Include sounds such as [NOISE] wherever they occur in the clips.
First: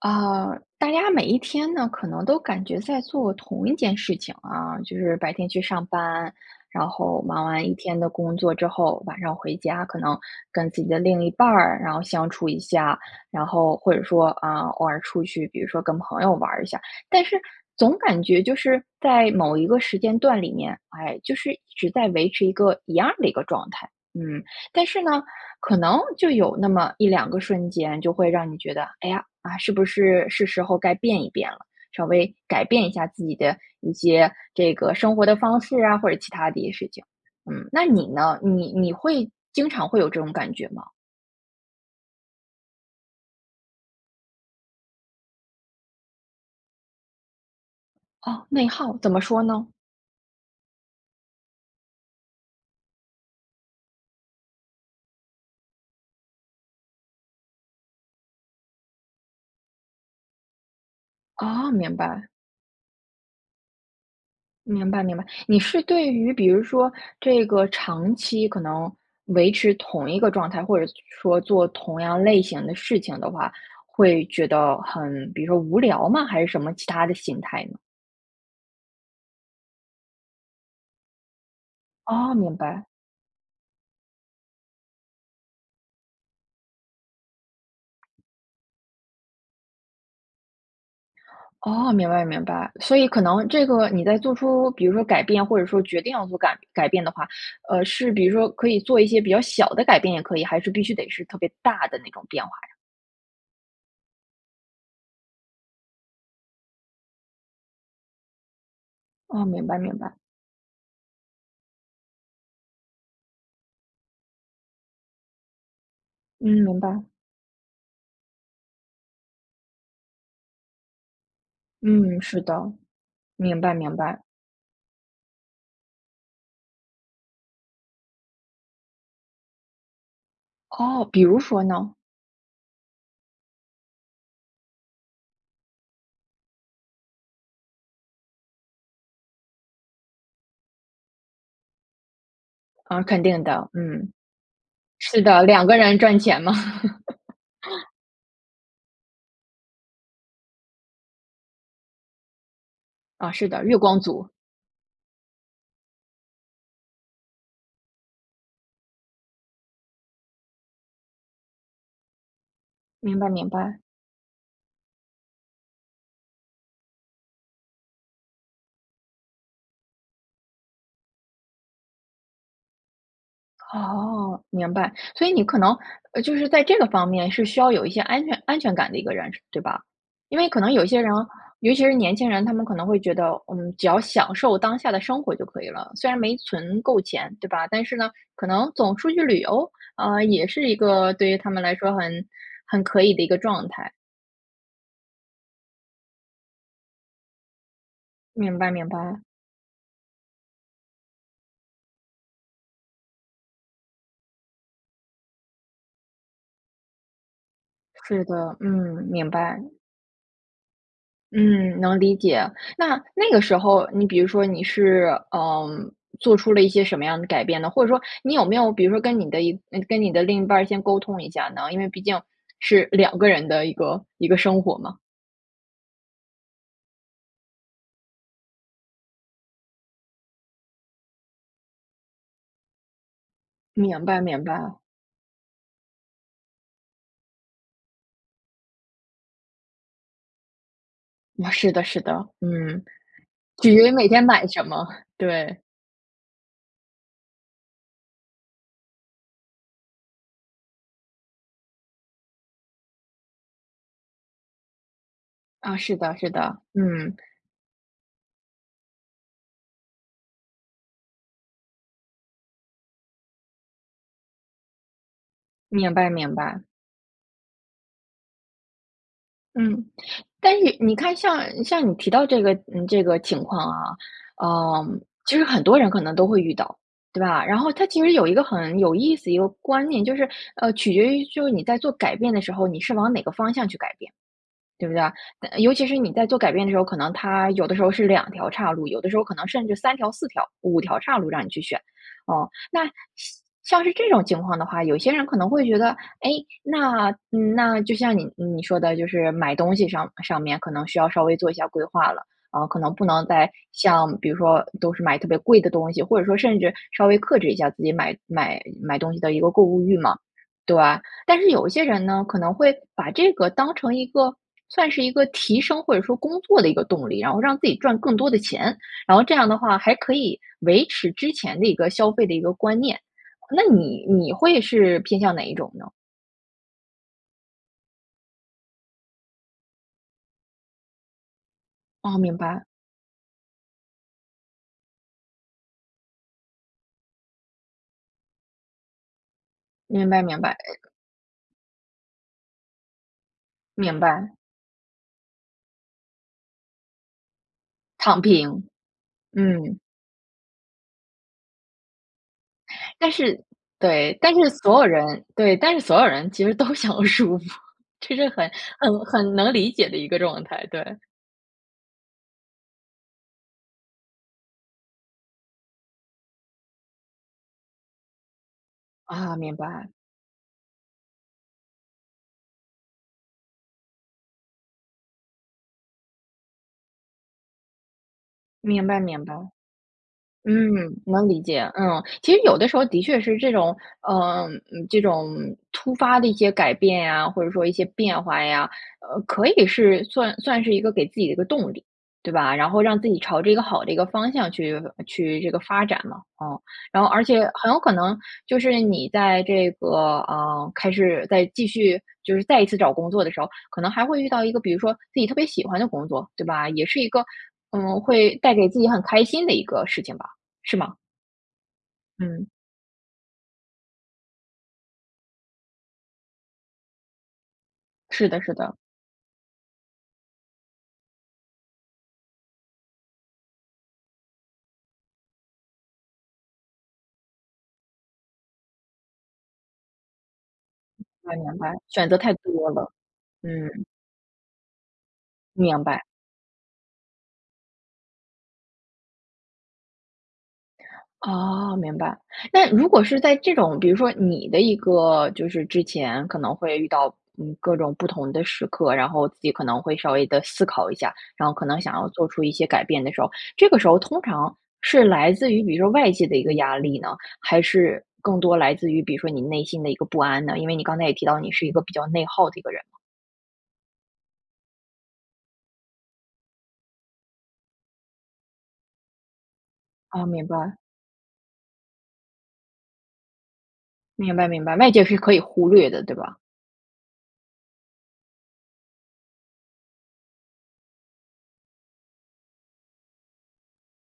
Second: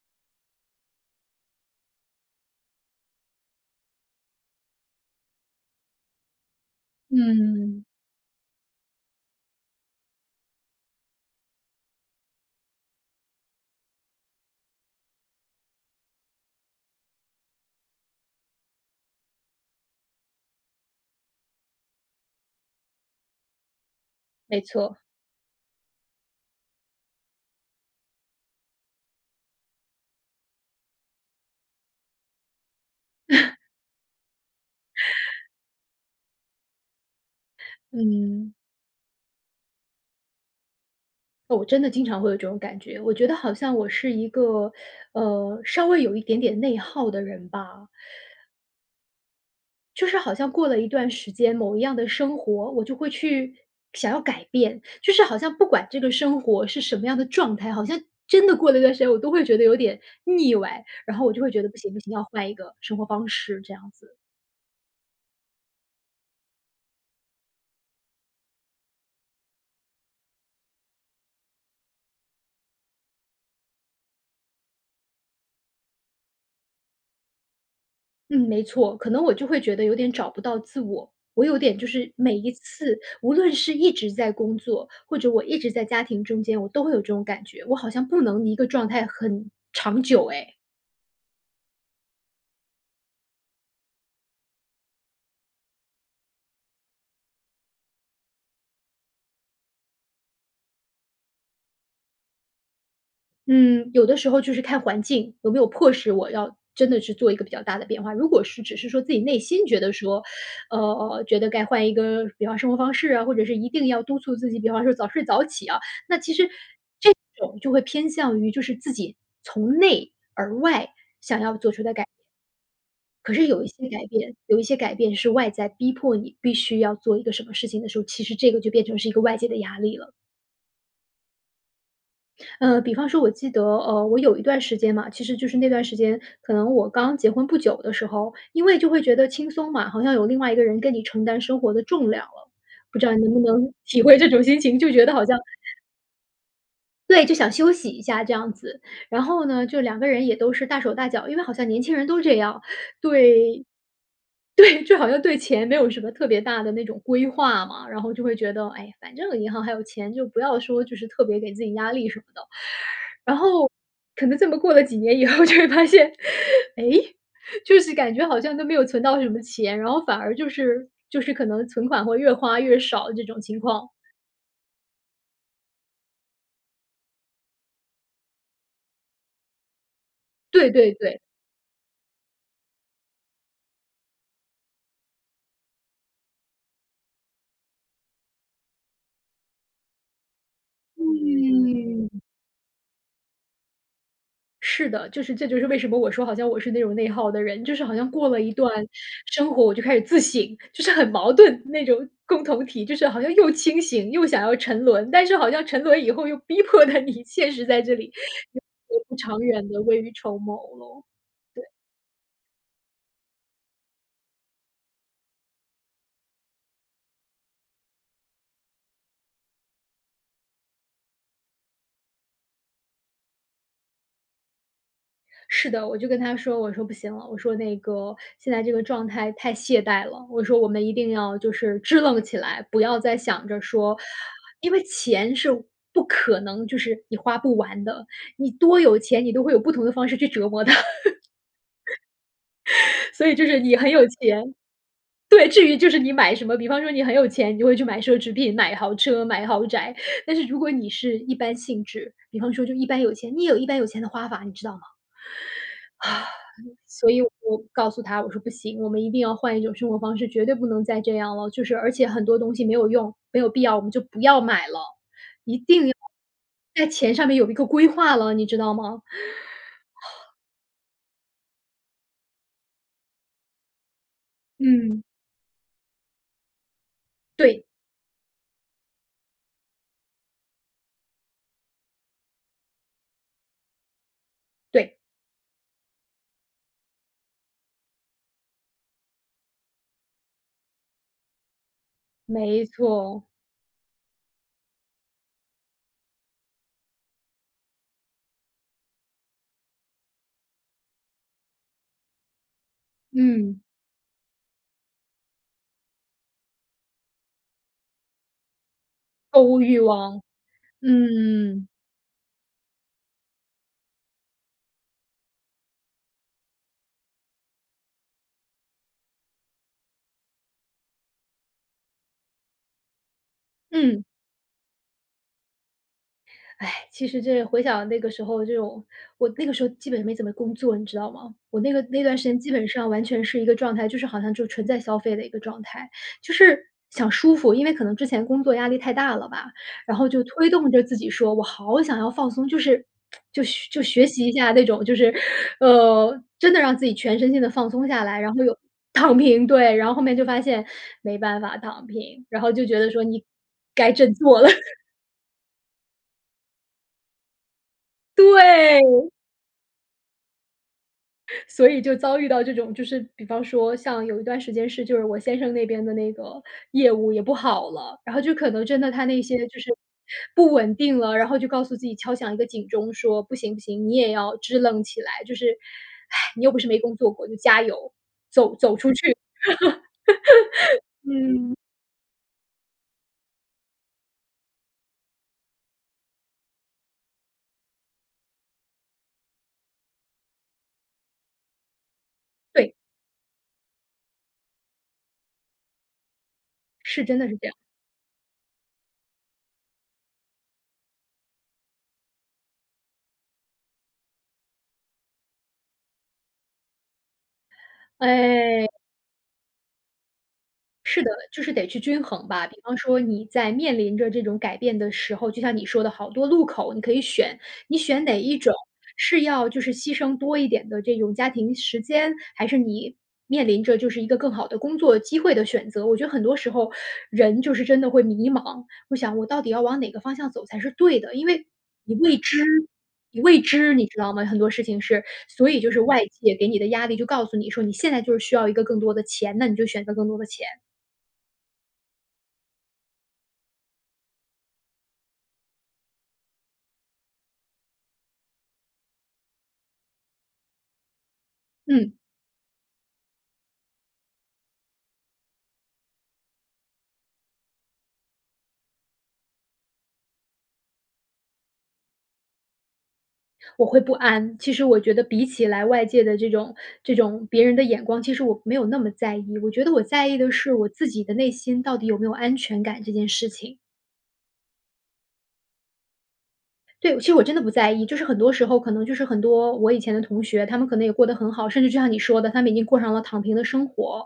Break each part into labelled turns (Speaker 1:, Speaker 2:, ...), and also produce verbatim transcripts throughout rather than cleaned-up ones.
Speaker 1: 呃，大家每一天呢，可能都感觉在做同一件事情，啊，就是白天去上班，然后忙完一
Speaker 2: 嗯。
Speaker 1: 天的工作之后晚上回家，可能跟自己的另一半儿，然后相处一下。然后或者说，啊，偶尔出去，比如说跟朋友玩儿一下。但是总感觉就是在某一个时间段里面，哎，就是只在维持一个一样儿的一个状态，嗯。
Speaker 2: 没
Speaker 1: 但
Speaker 2: 错。
Speaker 1: 是呢，可能就有那么一两个瞬间，就会让你觉得，哎呀，啊，是不是是时候该变一变了。稍微改变一下自己的
Speaker 2: [CHUCKLES]
Speaker 1: 一些，这个生活的
Speaker 2: [CHUCKLES]
Speaker 1: 方式啊，或者其他的一些事情，嗯。那你呢？
Speaker 2: 嗯。
Speaker 1: 你你会经常会有这种感觉吗？
Speaker 2: 哦，真的经常会有这种感觉，我觉得好像我是一个，呃，稍微有一点点内耗的人吧。
Speaker 1: 哦，内耗，怎么说呢？
Speaker 2: 就是好像过了一段时间、某一样的生活，我就会去想要改变。就是好像不管这个生活是什么样的状态，好像真的过了一段时间，我都会觉得有点，腻歪。然后我就会觉得
Speaker 1: 哦，
Speaker 2: 不行，
Speaker 1: 明
Speaker 2: 不行，要
Speaker 1: 白。
Speaker 2: 换一个生活方式，这样子。
Speaker 1: 明白，明白。你是对于比如说这个长期可能维持同一个状态，或者说做同样类型的事情的话，会觉得很比如说无聊吗？还是什么其他的心态呢？
Speaker 2: 嗯，没错。可能我就会觉得有点找不到自我。我有点就是，
Speaker 1: 哦，
Speaker 2: 每一
Speaker 1: 明白。
Speaker 2: 次无论是一直在工作，或者我一直在家庭中间，我都会有这种感觉，我好像不能一个状态很长久诶。
Speaker 1: 哦，明白，明白。所以可能这个你在做出比如说改变或者说决定要做改改变的话，呃，是比如说可以做一些比较小的改变也可以，还是必须得是特别大的那种变化呀？
Speaker 2: 嗯，有的时候就是看环境，有没有迫使我要真的去做一个比较大的变化。如果是只是说自己内
Speaker 1: 哦，
Speaker 2: 心
Speaker 1: 明白，
Speaker 2: 觉得
Speaker 1: 明白。
Speaker 2: 说，呃，觉得该换一个，比方生活方式啊，或者是一定要督促自己，比方说早睡早起啊，那其
Speaker 1: 嗯，
Speaker 2: 实
Speaker 1: 明白。
Speaker 2: 这种就会偏向于就是自己从内而外想要做出的改变。
Speaker 1: 嗯，是的，
Speaker 2: 可是
Speaker 1: 明
Speaker 2: 有一
Speaker 1: 白，
Speaker 2: 些
Speaker 1: 明
Speaker 2: 改
Speaker 1: 白。
Speaker 2: 变有一些改变是外在逼迫你必须要做一个什么事情的时候，其实这个就变成是一个外界的压力了。
Speaker 1: 哦，比如说呢？
Speaker 2: 呃，比方说我记得，呃，我有一段时间嘛，其实就是那段时间，可能我刚结婚不久的时候，因为就会觉得轻松嘛，好像有另外一个人跟你承担生活的重量了。不
Speaker 1: 啊，
Speaker 2: 知道你
Speaker 1: 肯
Speaker 2: 能不
Speaker 1: 定的，
Speaker 2: 能体
Speaker 1: 嗯。
Speaker 2: 会这种心情，就觉得
Speaker 1: 是
Speaker 2: 好像
Speaker 1: 的，两个人赚钱嘛。
Speaker 2: 对，就想休
Speaker 1: [CHUCKLES]
Speaker 2: 息一下这样子。然后呢，就两个人也都是大手大脚，因为好像年轻人都是这样。
Speaker 1: 啊，是
Speaker 2: 对，
Speaker 1: 的，月光族。
Speaker 2: 对，就好像对钱没有什么特别大的那种规划嘛。然后就会觉得，哎，反正银行还有钱，就不要说就是特别给自己压力什么的。[INHALES]
Speaker 1: 明白，
Speaker 2: 然
Speaker 1: 明
Speaker 2: 后
Speaker 1: 白。
Speaker 2: 可能这么过了几年以后就会发现，哎，就是感觉好像都没有存到什么钱，然后反而就是就是可能存款会越花越少这种情况。
Speaker 1: 哦，明白。所以你可能，呃，就是在这个方面是需要有一些安全安全感的一个人，是对吧？因为可能
Speaker 2: 对，
Speaker 1: 有一
Speaker 2: 对，
Speaker 1: 些人，
Speaker 2: 对。
Speaker 1: 尤其是年轻人，他们可能会觉得：嗯，只要享受当下的生活就可以了，虽然没存够钱对吧？但是呢，可能总出去旅游，啊，也是一个对于他们来说
Speaker 2: 嗯。
Speaker 1: 很很可以的一个状态。
Speaker 2: 是的，就是这就是为什么我说好像我是那种内耗的人，就是好像过了一
Speaker 1: 明白，
Speaker 2: 段
Speaker 1: 明白。
Speaker 2: 生活我就开始自省，就是很矛盾，那种共同体，就是好像又清醒，又想要沉沦，但是好像沉沦以后又逼迫得你现实在这里，
Speaker 1: 是的，
Speaker 2: [UNINTELLIGIBLE]
Speaker 1: 嗯，明
Speaker 2: 长
Speaker 1: 白。
Speaker 2: 远的未雨绸缪喽。对。
Speaker 1: 嗯，能理解。那，那个时候，你比如说你是，呃，做出了一些什么样的改变呢？或者说你有没有比如说跟你的一那个跟你的另一半儿先沟通一下呢？因为毕竟是两个人的一个一个生活嘛。
Speaker 2: 是的，我就跟他说，我说：“不行了”，我说：“那个，现在这个状态太懈怠了”，我说：“我们一定要就是支棱起来。不要再想着说
Speaker 1: 明白，明
Speaker 2: 因
Speaker 1: 白。
Speaker 2: 为钱是不可能就是你花不完的，你多有钱你都会有不同的方式去折磨它。”
Speaker 1: 那是的，是的。嗯。
Speaker 2: [CHUCKLES] [INHALES] 所以就是
Speaker 1: 取
Speaker 2: 你
Speaker 1: 决
Speaker 2: 很
Speaker 1: 于
Speaker 2: 有
Speaker 1: 每天买
Speaker 2: 钱。
Speaker 1: 什么，
Speaker 2: 对，
Speaker 1: 对。
Speaker 2: 至于就是你买什么，比方说你很有钱，你会去买奢侈品、买豪车、买豪宅。[INHALES] 但是如果你是一般性质，比方说就一般有钱，你也有一般有钱的花法，你知道吗？
Speaker 1: 啊，是的，是的，
Speaker 2: [BREATH] 所
Speaker 1: 嗯。
Speaker 2: 以我就告诉他，我说：“不行，我们一定要换一种生活方式，绝对不能再这样了。就是而且很多东西没有用，没有必要，我们就不要买了。一定
Speaker 1: 明
Speaker 2: 要
Speaker 1: 白，明白。
Speaker 2: 在钱上面有一个规划了，你知道吗？“
Speaker 1: 嗯。
Speaker 2: [BREATH]
Speaker 1: 但意你看像，像你提到这个嗯，这个情况啊，呃，
Speaker 2: 嗯。
Speaker 1: 其实很多人可能都会遇到，对吧？然
Speaker 2: 对。
Speaker 1: 后它其实有一个很有意思一个观念，就是，呃，取决于就你在做改变的时候你是往哪个方向去改变，对不
Speaker 2: 对。
Speaker 1: 对啊？嗯，尤其是你在做改变的时候，可能它有的时候是两条叉路，有的时候可能甚至三条、四条，五条叉路让你去选。哦，
Speaker 2: 没
Speaker 1: 那像
Speaker 2: 错。
Speaker 1: 像是这种情况的话，有些人可能会觉得，诶，那，嗯，那就像你你说的就是买东西上上面可能需要稍微做一下规划了，啊，可能不能再
Speaker 2: 嗯。
Speaker 1: 像比如说都是买特别贵的东西，或者说甚至稍微克制一下自己买买买东西的一
Speaker 2: 购
Speaker 1: 个
Speaker 2: 物
Speaker 1: 购
Speaker 2: 欲
Speaker 1: 物欲嘛，
Speaker 2: 望。
Speaker 1: 对。但是有
Speaker 2: 嗯。
Speaker 1: 一些人呢，可能会把这个当成一个算是一个提升或者说工作的一个动力，然后让自己赚更多的钱，然后这样的话还可以维持之前的一个消费的一个观念。那
Speaker 2: 嗯。
Speaker 1: 你你会是偏向哪一种呢？
Speaker 2: 哎。其实这回想那个时候这种我那个时候基本没怎么工作，你知道吗？我那个那段
Speaker 1: 哦，
Speaker 2: 时间
Speaker 1: 明
Speaker 2: 基
Speaker 1: 白。
Speaker 2: 本上完全是一个状态，就是好像就纯在消费的一个状态。就是想舒服，因为可能之前工作压力太大了吧，然后
Speaker 1: 明白，
Speaker 2: 就
Speaker 1: 明
Speaker 2: 推
Speaker 1: 白，
Speaker 2: 动着
Speaker 1: 呃
Speaker 2: 自己说我好想要放松，就是 [TSK] 就学就
Speaker 1: 明
Speaker 2: 学习一
Speaker 1: 白。
Speaker 2: 下那种，就是 [INHALES] 呃，真的让自己全身心地放松下来，
Speaker 1: 躺
Speaker 2: 然后又
Speaker 1: 平，
Speaker 2: 躺平，对。
Speaker 1: 嗯。
Speaker 2: 然后后面就发现没办法躺平。然后就觉得说：
Speaker 1: 但
Speaker 2: “你
Speaker 1: 是
Speaker 2: 该振
Speaker 1: 对，但
Speaker 2: 作了。”
Speaker 1: 是
Speaker 2: [CHUCKLES]
Speaker 1: 所有人对，但是所有人其实都想舒服，这是很，很
Speaker 2: 对！
Speaker 1: 很能理解的一个状态，对。
Speaker 2: [CHUCKLES] 所以就遭遇到这种，就是比方说像有一段时间是就是我先生那边的那个业务也不好了，然后就可能真的他那些
Speaker 1: 啊，明
Speaker 2: 就是
Speaker 1: 白。
Speaker 2: 不稳定了，然后就告诉自己敲响一个警钟，说：“不行，不行，你也要支棱起来，就是，[SIGHS] 你又不是没工作过，就加油，走－走
Speaker 1: 明
Speaker 2: 出
Speaker 1: 白，
Speaker 2: 去。
Speaker 1: 明白。嗯，
Speaker 2: [LAUGHS]
Speaker 1: 能理
Speaker 2: “嗯。
Speaker 1: 解，嗯。其实有的时候的确是这种嗯，嗯，这种突发的一些改变呀，或者说一些变化呀呃，可以是算算是一个给自己的一个动力，对吧？然
Speaker 2: 对。
Speaker 1: 后让自己朝着一个好的一个方向去发去这个，发展嘛。嗯。
Speaker 2: 是，
Speaker 1: 然后
Speaker 2: 真
Speaker 1: 而
Speaker 2: 的是
Speaker 1: 且
Speaker 2: 这样。
Speaker 1: 很有可能就是你在这个，呃，开始在继续，就是再一次找工作的时候，可能还会遇到一个比如说自己特别喜欢的工作，对吧？也是一个嗯，会带给
Speaker 2: 哎。
Speaker 1: 自己很开心的一个事情吧，是吗？
Speaker 2: 是的，就是得去均衡吧。
Speaker 1: 嗯。
Speaker 2: 比方说你在面临着这种改变的时候，就像你说的好多路口，你可以选。你选哪
Speaker 1: 是
Speaker 2: 一
Speaker 1: 的，
Speaker 2: 种？
Speaker 1: 是的。
Speaker 2: 是要就是牺牲多一点的这种家庭时间，还是你面临着就是一个更好的工作机会的选择？我觉得很多时候 [INHALES] 人就是真的会迷茫，我想我到底要往哪个方向走才是对的，因
Speaker 1: 哎
Speaker 2: 为
Speaker 1: 呀，来
Speaker 2: 你
Speaker 1: 选
Speaker 2: 未
Speaker 1: 择太
Speaker 2: 知，
Speaker 1: 多了，
Speaker 2: 你未知，
Speaker 1: 嗯。
Speaker 2: 你知道吗？很多事情是。所以就是
Speaker 1: 明白。
Speaker 2: 外界给你的压力就告诉你说你现在就是需要一个更多的钱，那你就选择更多的钱。
Speaker 1: 哦，明白。那如果是在这种，比如说你的一个，就是之前，可能会遇到，嗯，各种不同的时刻，然后自己可能会稍微地思考一下，然后可能
Speaker 2: 嗯。
Speaker 1: 想要做出一些改变的时候，这个时候通常是来自于比如说外界的一个压力呢？还是更多来自于，比如说你内心的一个不安呢？因为你刚才也提到你是一个比较内耗的一个人。
Speaker 2: 我会不安，其实我觉得比起来外界的这种这种别人的眼光，其实我没有那么在意。我觉得我在意
Speaker 1: 哦，
Speaker 2: 的
Speaker 1: 明
Speaker 2: 是我
Speaker 1: 白。
Speaker 2: 自己的内心到底有没有安全感这件事情。
Speaker 1: 明白，明白，外界是可以忽略的，对吧？
Speaker 2: 对，其实我真的不在意。就是很多时候，可能就是很多我以前的同学，他们可能也过得很好，甚至就像你说的，他们已经过上了躺平的生活。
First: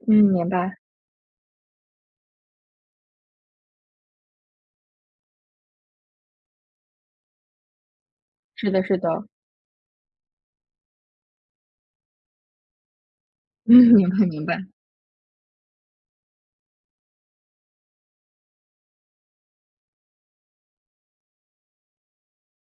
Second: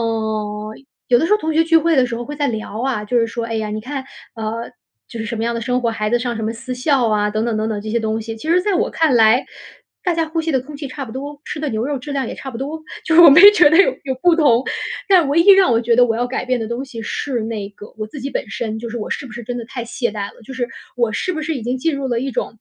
Speaker 1: 嗯，明白。
Speaker 2: 有的时候同学聚会的时候会在聊啊，就是说-哎呀，你看，呃，就是什么样的生活，孩子上什么私校啊等等等等这些东西。其实
Speaker 1: 是
Speaker 2: 在
Speaker 1: 的，
Speaker 2: 我
Speaker 1: 是
Speaker 2: 看
Speaker 1: 的。
Speaker 2: 来，大家呼吸的空气差不多，吃的牛肉质量也差不多，就是我没觉得有
Speaker 1: 嗯，明
Speaker 2: 有
Speaker 1: 白，
Speaker 2: 不
Speaker 1: 明
Speaker 2: 同。
Speaker 1: 白。
Speaker 2: 但唯一让我觉得我要改变的东西是那个我自己本身，就是我是不是真的太懈怠了，就是我是不是已经进入了一种-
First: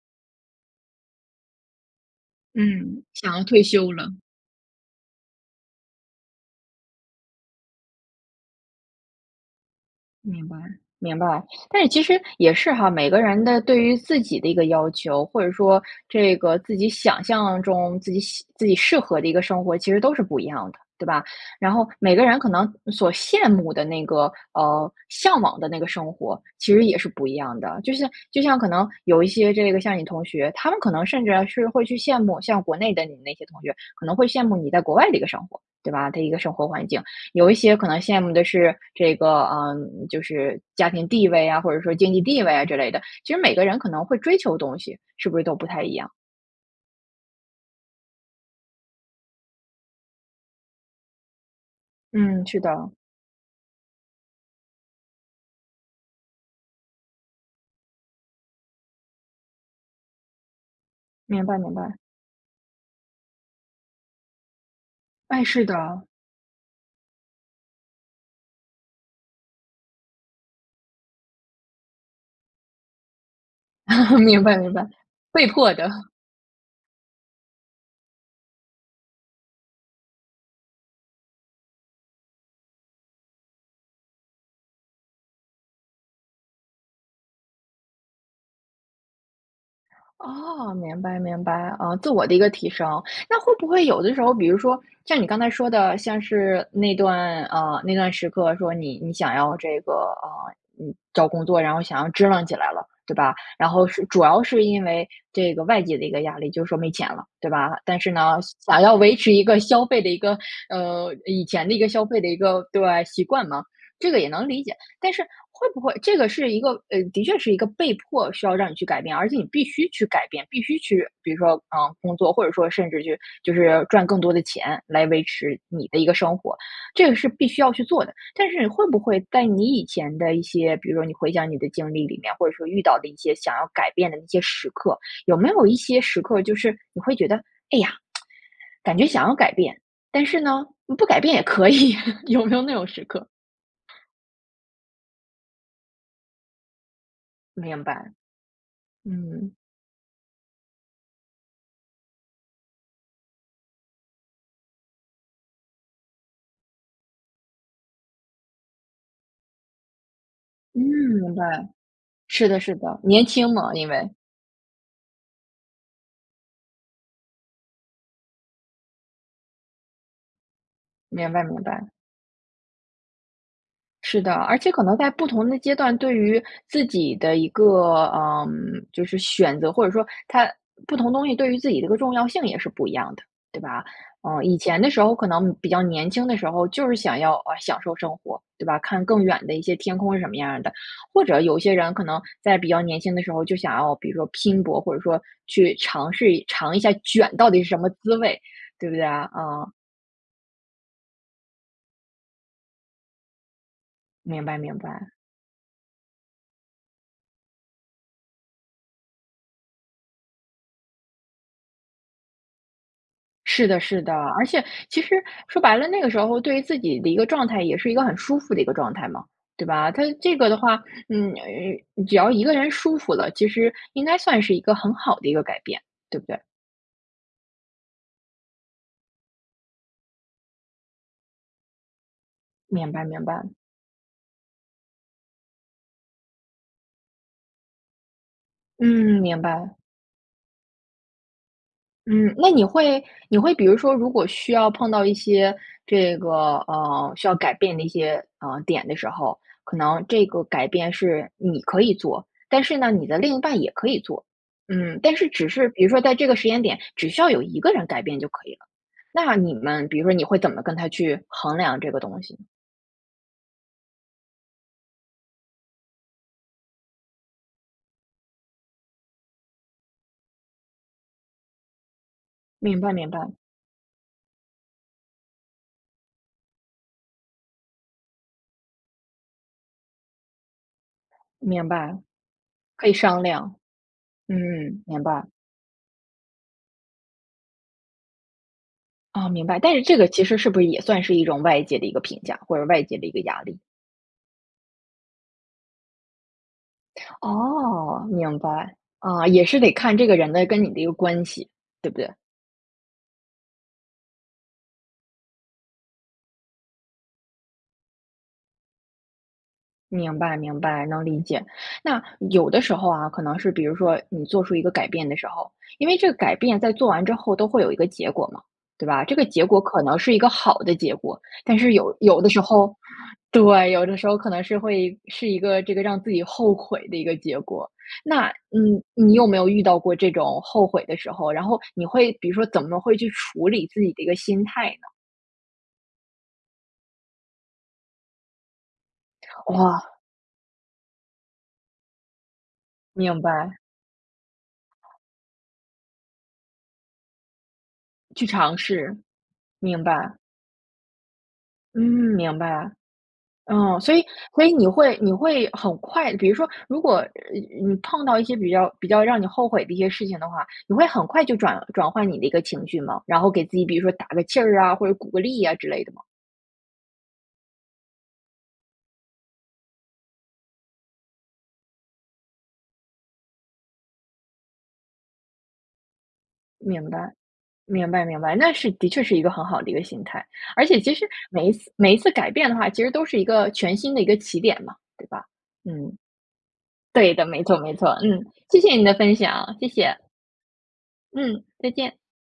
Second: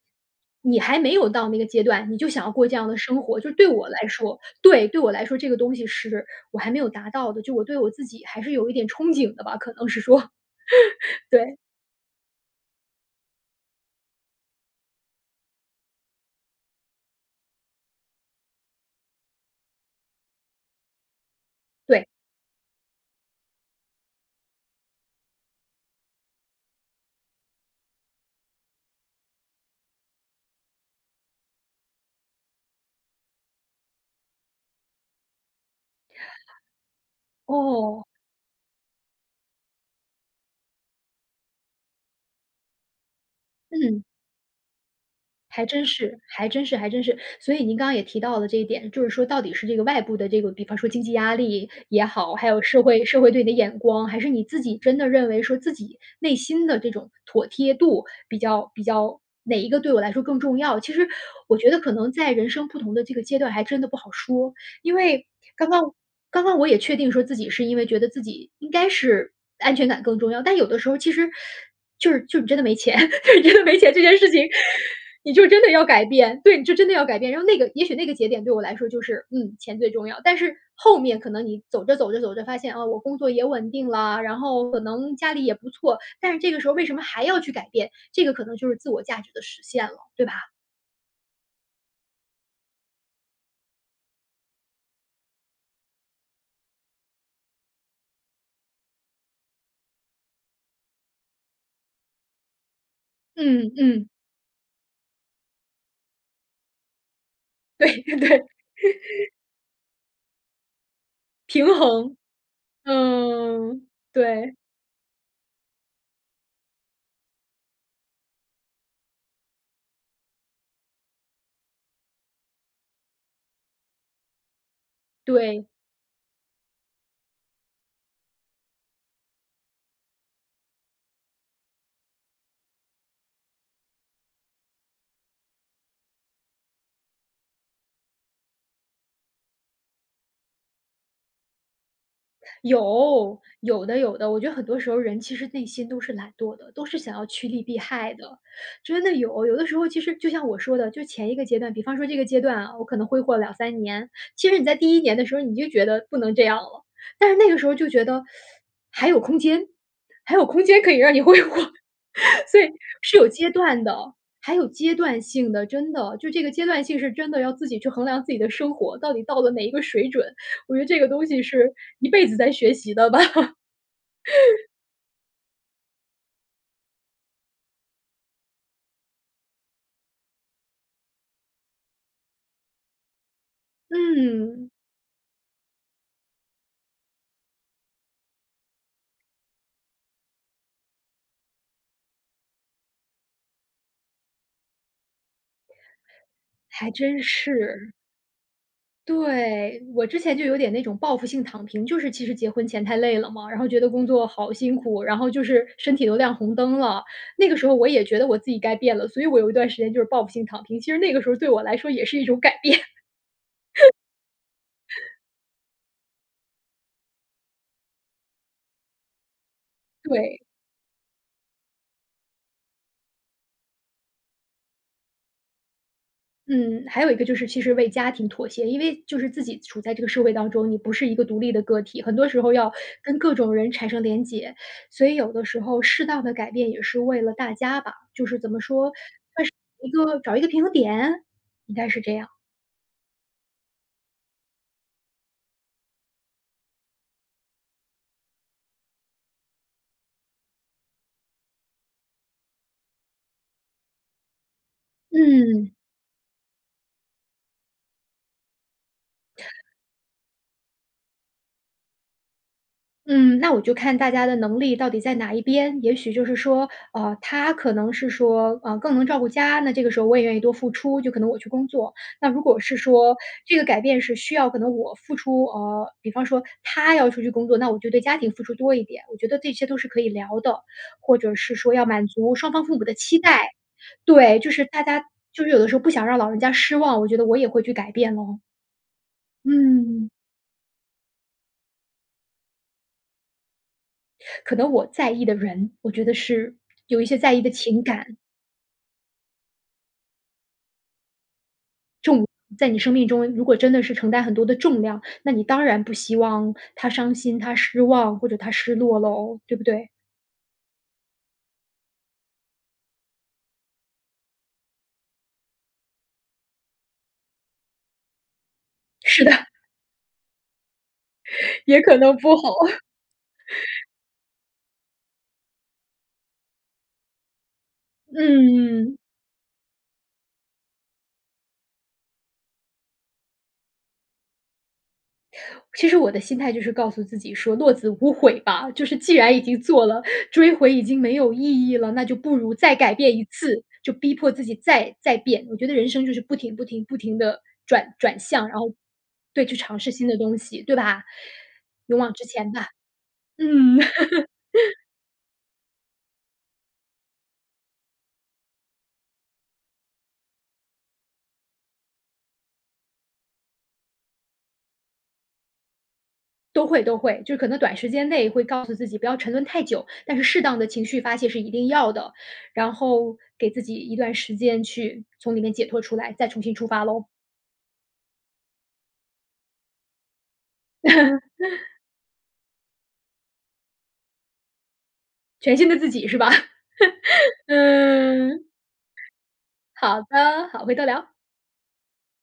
Speaker 2: 你还没有到那个阶段，你就想要过这样的
Speaker 1: 嗯，
Speaker 2: 生
Speaker 1: 想
Speaker 2: 活。
Speaker 1: 要
Speaker 2: 就
Speaker 1: 退
Speaker 2: 对我
Speaker 1: 休
Speaker 2: 来
Speaker 1: 了。
Speaker 2: 说对，对我来说，这个东西是我还没有达到的，就我对我自己还是有一点憧憬的吧，可能是说，
Speaker 1: 明白，明
Speaker 2: [LAUGHS]
Speaker 1: 白。
Speaker 2: 对。
Speaker 1: [SUCKS TEETH] 但是其实也是哈，每个人的对于自己的一个要求，或者说这个自己想象中自己喜自己适合的一个生活，其实都是不一样的，对吧？然后，
Speaker 2: 对。
Speaker 1: 每个人可能所羡慕的那个，呃，向往的那个生活其实也是不一样的，就像就像可能有一些这个像你同学，他们可能甚至是会去羡慕像国内的你那些同学，可能会羡慕你在国外的一个生活，对吧？的一个生活环境；有一些可能
Speaker 2: 哦。
Speaker 1: 羡慕的是这个，呃，就是，家庭地位啊，或者说经济地位啊之类的，其实每个人可
Speaker 2: 嗯。
Speaker 1: 能会追求东西是不是都
Speaker 2: 还
Speaker 1: 不太
Speaker 2: 真
Speaker 1: 一样。
Speaker 2: 是，还真是，还真是。所以您刚刚也提到了这一点，就是说到底是这个外部的这个比方说经济压力也好，
Speaker 1: 嗯，
Speaker 2: 还
Speaker 1: 是
Speaker 2: 有社
Speaker 1: 的。
Speaker 2: 会社会对你的眼光，还是你自己真的认为说自己内心的这种妥贴度比较比较哪一个对我来说更重要。其实
Speaker 1: 明白，
Speaker 2: 我觉
Speaker 1: 明
Speaker 2: 得可
Speaker 1: 白。
Speaker 2: 能在人生不同的这个阶段还真的不好说。因为
Speaker 1: 哎，是
Speaker 2: 刚刚
Speaker 1: 的。
Speaker 2: 刚刚我也确定说自己是因为觉得自己应该是安全感更重要，但有的时候其实 [SUCKS TEETH] 就是就你真的没钱，[LAUGHS] 你真的没钱这件
Speaker 1: [LAUGHS]
Speaker 2: 事情，
Speaker 1: 明白，明白，
Speaker 2: 你就
Speaker 1: 被
Speaker 2: 真的
Speaker 1: 迫
Speaker 2: 要
Speaker 1: 的。
Speaker 2: 改变，对，你就真的要改变。然后那个也许那个节点对我来说就是：“嗯，钱最重要。”但是后面可能你走着，走着，走着，发现，啊，我工作也稳定了，然后可能家里也不错，但是这个时候为什么还要去改变，这个可能就是自我价值的实现了，对吧？
Speaker 1: 哦，明白，明白，啊，自我的一个提升。那会不会有的时候比如说像你刚才说的像是那段，呃，那段时刻说你你想要这个，啊，嗯，找工作，然后想要支棱起来了，对吧？然
Speaker 2: 嗯，
Speaker 1: 后是
Speaker 2: 嗯。
Speaker 1: 主要是因为这个外界的一个压力，就是说没钱了，对吧？但
Speaker 2: 对，
Speaker 1: 是呢，
Speaker 2: 对。
Speaker 1: 想想要维
Speaker 2: [LAUGHS]
Speaker 1: 持一个消费的一个，呃，以
Speaker 2: 平
Speaker 1: 前的一个消
Speaker 2: 衡，
Speaker 1: 费的一个对，习惯嘛，
Speaker 2: 嗯，
Speaker 1: 这个也能
Speaker 2: 对。
Speaker 1: 理解。但是会不会这个是一个，呃的确是一个被迫需要让你去改变，而且你必须去改变，必须去比如说，呃，工作，或者说甚至去就是赚更多的钱来维持
Speaker 2: 对。
Speaker 1: 你的一个生活，这个是必须要去做的。但是你会不会在你以前的一些比如说你回想你的经历里面，或者说遇到的一些想要改变的一些时刻，有没有一些时刻就是你会觉得，哎呀，，[SMACKS LIPS] 感觉想要改变，但是呢，你不改变也可以，[LAUGHS] 有没有那种时刻？
Speaker 2: 有，有的，有的，我觉得很多时候人其实内心都是懒惰的，都是想要趋利避
Speaker 1: 明
Speaker 2: 害
Speaker 1: 白，
Speaker 2: 的。真的有，
Speaker 1: 嗯。
Speaker 2: 有的时候其实就像我说的，就前一个阶段比方说这个阶段啊，我可能挥霍两三年，其实你在第一年的时候，你就觉得不能这样了，但是那个时候就觉得 [SUCKS TEETH] 还有空间，还有空
Speaker 1: 嗯，
Speaker 2: 间可以让你
Speaker 1: 明
Speaker 2: 挥
Speaker 1: 白，
Speaker 2: 霍。
Speaker 1: 是
Speaker 2: [LAUGHS] 所
Speaker 1: 的，
Speaker 2: 以
Speaker 1: 是的，
Speaker 2: 是
Speaker 1: 年
Speaker 2: 有阶
Speaker 1: 轻嘛，
Speaker 2: 段
Speaker 1: 因
Speaker 2: 的，
Speaker 1: 为。
Speaker 2: 还有阶段性的，真的。就这个阶段性是真的要自己去衡量自己的生活，到底到了哪一个水准，我觉得这个东
Speaker 1: 明
Speaker 2: 西
Speaker 1: 白，明
Speaker 2: 是
Speaker 1: 白。
Speaker 2: 一辈子在学习的吧。
Speaker 1: 是的，而
Speaker 2: [LAUGHS]
Speaker 1: 且可能在不同的阶段，对于自己的一个，呃，就是选择，或者说它不同东西对于自己的个重要性也是不一样的，对吧？呃，以
Speaker 2: 嗯。
Speaker 1: 前的时候可能比较年轻的时候，就是想要，呃，享受生活，对吧，看更远的一些天空是什么样儿的。或者有一些人可能在比较年轻的时候就想要，比如说拼搏，或者说去尝试一尝一
Speaker 2: 还
Speaker 1: 下
Speaker 2: 真
Speaker 1: 卷到底是什么
Speaker 2: 是。
Speaker 1: 滋味，对不对啊？嗯。
Speaker 2: 对，我之前就有点那种报复性躺平，就是其实结婚前太累了嘛，然后觉得工作
Speaker 1: 明
Speaker 2: 好
Speaker 1: 白，
Speaker 2: 辛
Speaker 1: 明
Speaker 2: 苦，
Speaker 1: 白。
Speaker 2: 然后就是身体都亮红灯了。那个时候我也觉得我自己该变了，所以我有一段时间就是报复性躺平，其实那个时候对我来说也是一种改变。
Speaker 1: 是的，是的。而且其
Speaker 2: [LAUGHS]
Speaker 1: 实说白了，那个时候对于自己的一个状态也是一个很舒服的一个状态嘛，对吧？它这
Speaker 2: 对。
Speaker 1: 个的话，嗯，呃只要一个人舒服了，其实应该算是一个很好的一个改变，对不对？
Speaker 2: 嗯，还有一个就是其实为家庭妥协。因为就是自己处在这个社会当中，你不是一个独立的个体，很多时候要
Speaker 1: 明白，
Speaker 2: [INHALES] 跟
Speaker 1: 明
Speaker 2: 各
Speaker 1: 白。
Speaker 2: 种人产生联结。所以有的时候适当地改变也是为了大家吧。就是怎么说-
Speaker 1: 嗯，明白。
Speaker 2: 算是找一个找一个平衡点？应该是这样。
Speaker 1: 嗯，那你会你会比如说，如果需要碰到一些这个，嗯，需要改变的一些，嗯，点的时候，可能这个改变是你可以做。但是呢，你的另一半也可以做。嗯，但是只是
Speaker 2: 嗯。
Speaker 1: 比如说在这个时间点，只需要有一个人改变就可以了。那你们比如说你会怎么跟他去衡量这个东西？
Speaker 2: 嗯，那我就看大家的能力到底在哪一边。也许就是说，呃，他可能是说，呃，更能照顾家，那这个时候我也愿意多付出，就可能我去工作。那如果是
Speaker 1: 明白，明
Speaker 2: 说
Speaker 1: 白。
Speaker 2: 这个改变是需要可能我付出呃，比方说他要出去工作，那我就对家庭付出多一点，我觉得这些都是可以聊的。或者是
Speaker 1: 明
Speaker 2: 说要
Speaker 1: 白，
Speaker 2: 满足双方父母
Speaker 1: 可以
Speaker 2: 的期
Speaker 1: 商
Speaker 2: 待，
Speaker 1: 量，
Speaker 2: 对。就是
Speaker 1: 嗯，
Speaker 2: 大
Speaker 1: 明
Speaker 2: 家
Speaker 1: 白。
Speaker 2: 就是有的时候不想让老人家失望，我觉得我也会去改变了。
Speaker 1: 哦，明白。但是这个
Speaker 2: 嗯。
Speaker 1: 其实是不是也算是一种外界的一个评价，或者是外界的一个压力。
Speaker 2: 可能我在意的人，我觉得是有一些在意的情
Speaker 1: 哦，
Speaker 2: 感。
Speaker 1: 明白。啊，也是得看这个人的跟你的一个关系，对不对？
Speaker 2: 重在你生命中，如果真的是承担很多的重量，那你当然不希望他伤心、他失望，或者他失落喽，对不对？
Speaker 1: 明白，明白，能理解。那，有的时候啊，可能是比如说你做出一个改变的时候，因为这个改变在做完之后都会有一个结果嘛，对吧？这
Speaker 2: 是
Speaker 1: 个结
Speaker 2: 的。
Speaker 1: 果可能是一个好的结果，但是
Speaker 2: 也
Speaker 1: 有
Speaker 2: 可能
Speaker 1: 有的
Speaker 2: 不
Speaker 1: 时
Speaker 2: 好。
Speaker 1: 候对，
Speaker 2: [CHUCKLES]
Speaker 1: 有的时候可能是会是一个这个让自己后悔的一个结果。那，嗯，
Speaker 2: 嗯。
Speaker 1: 你有没有遇到过这种后悔的时候，然后你会比如说怎么会去处理自己的一个心态呢？
Speaker 2: 其实我的心态就是告诉自己说落子无悔吧，就是既然已经做
Speaker 1: 哇。
Speaker 2: 了，追回已经没有意义了，那就不如再改变
Speaker 1: 明
Speaker 2: 一
Speaker 1: 白。
Speaker 2: 次，就逼迫自己再再变。我觉得人生就是不停不停不停地转转
Speaker 1: 去
Speaker 2: 向，然
Speaker 1: 尝
Speaker 2: 后
Speaker 1: 试，
Speaker 2: 对，去尝
Speaker 1: 明
Speaker 2: 试新
Speaker 1: 白。
Speaker 2: 的东西，对吧？
Speaker 1: 嗯，
Speaker 2: 勇往直
Speaker 1: 明
Speaker 2: 前吧，
Speaker 1: 白。哦，
Speaker 2: 嗯。
Speaker 1: 所以所以你
Speaker 2: [LAUGHS]
Speaker 1: 会你会很快比如说，如果，呃嗯你碰到一些比较比较让你后悔的一些事情的话，你会很快就转转换你的一个情绪吗？然后给自己，比如说打个气儿啊，或者鼓个励啊之类的吗？
Speaker 2: 都会，都会，就可能短时间内会告诉自己不要沉沦太久，但是适当的情绪发泄是一定要的，然后给自己一段时间去从里面解脱出来，再重新出发
Speaker 1: 明
Speaker 2: 喽。
Speaker 1: 白，明白，明白，那是的确是一个很好的一个心态。而且其实每一次
Speaker 2: [LAUGHS]
Speaker 1: 每一次改变的话，其实都是一个全新的一个起点嘛，对吧？
Speaker 2: 全新的自
Speaker 1: 嗯，
Speaker 2: 己是吧？
Speaker 1: 对的，没
Speaker 2: [CHUCKLES]
Speaker 1: 错，没错，嗯，
Speaker 2: 嗯。
Speaker 1: 谢谢你的分享，谢谢。
Speaker 2: 好的，好，回头聊。
Speaker 1: 嗯，再见。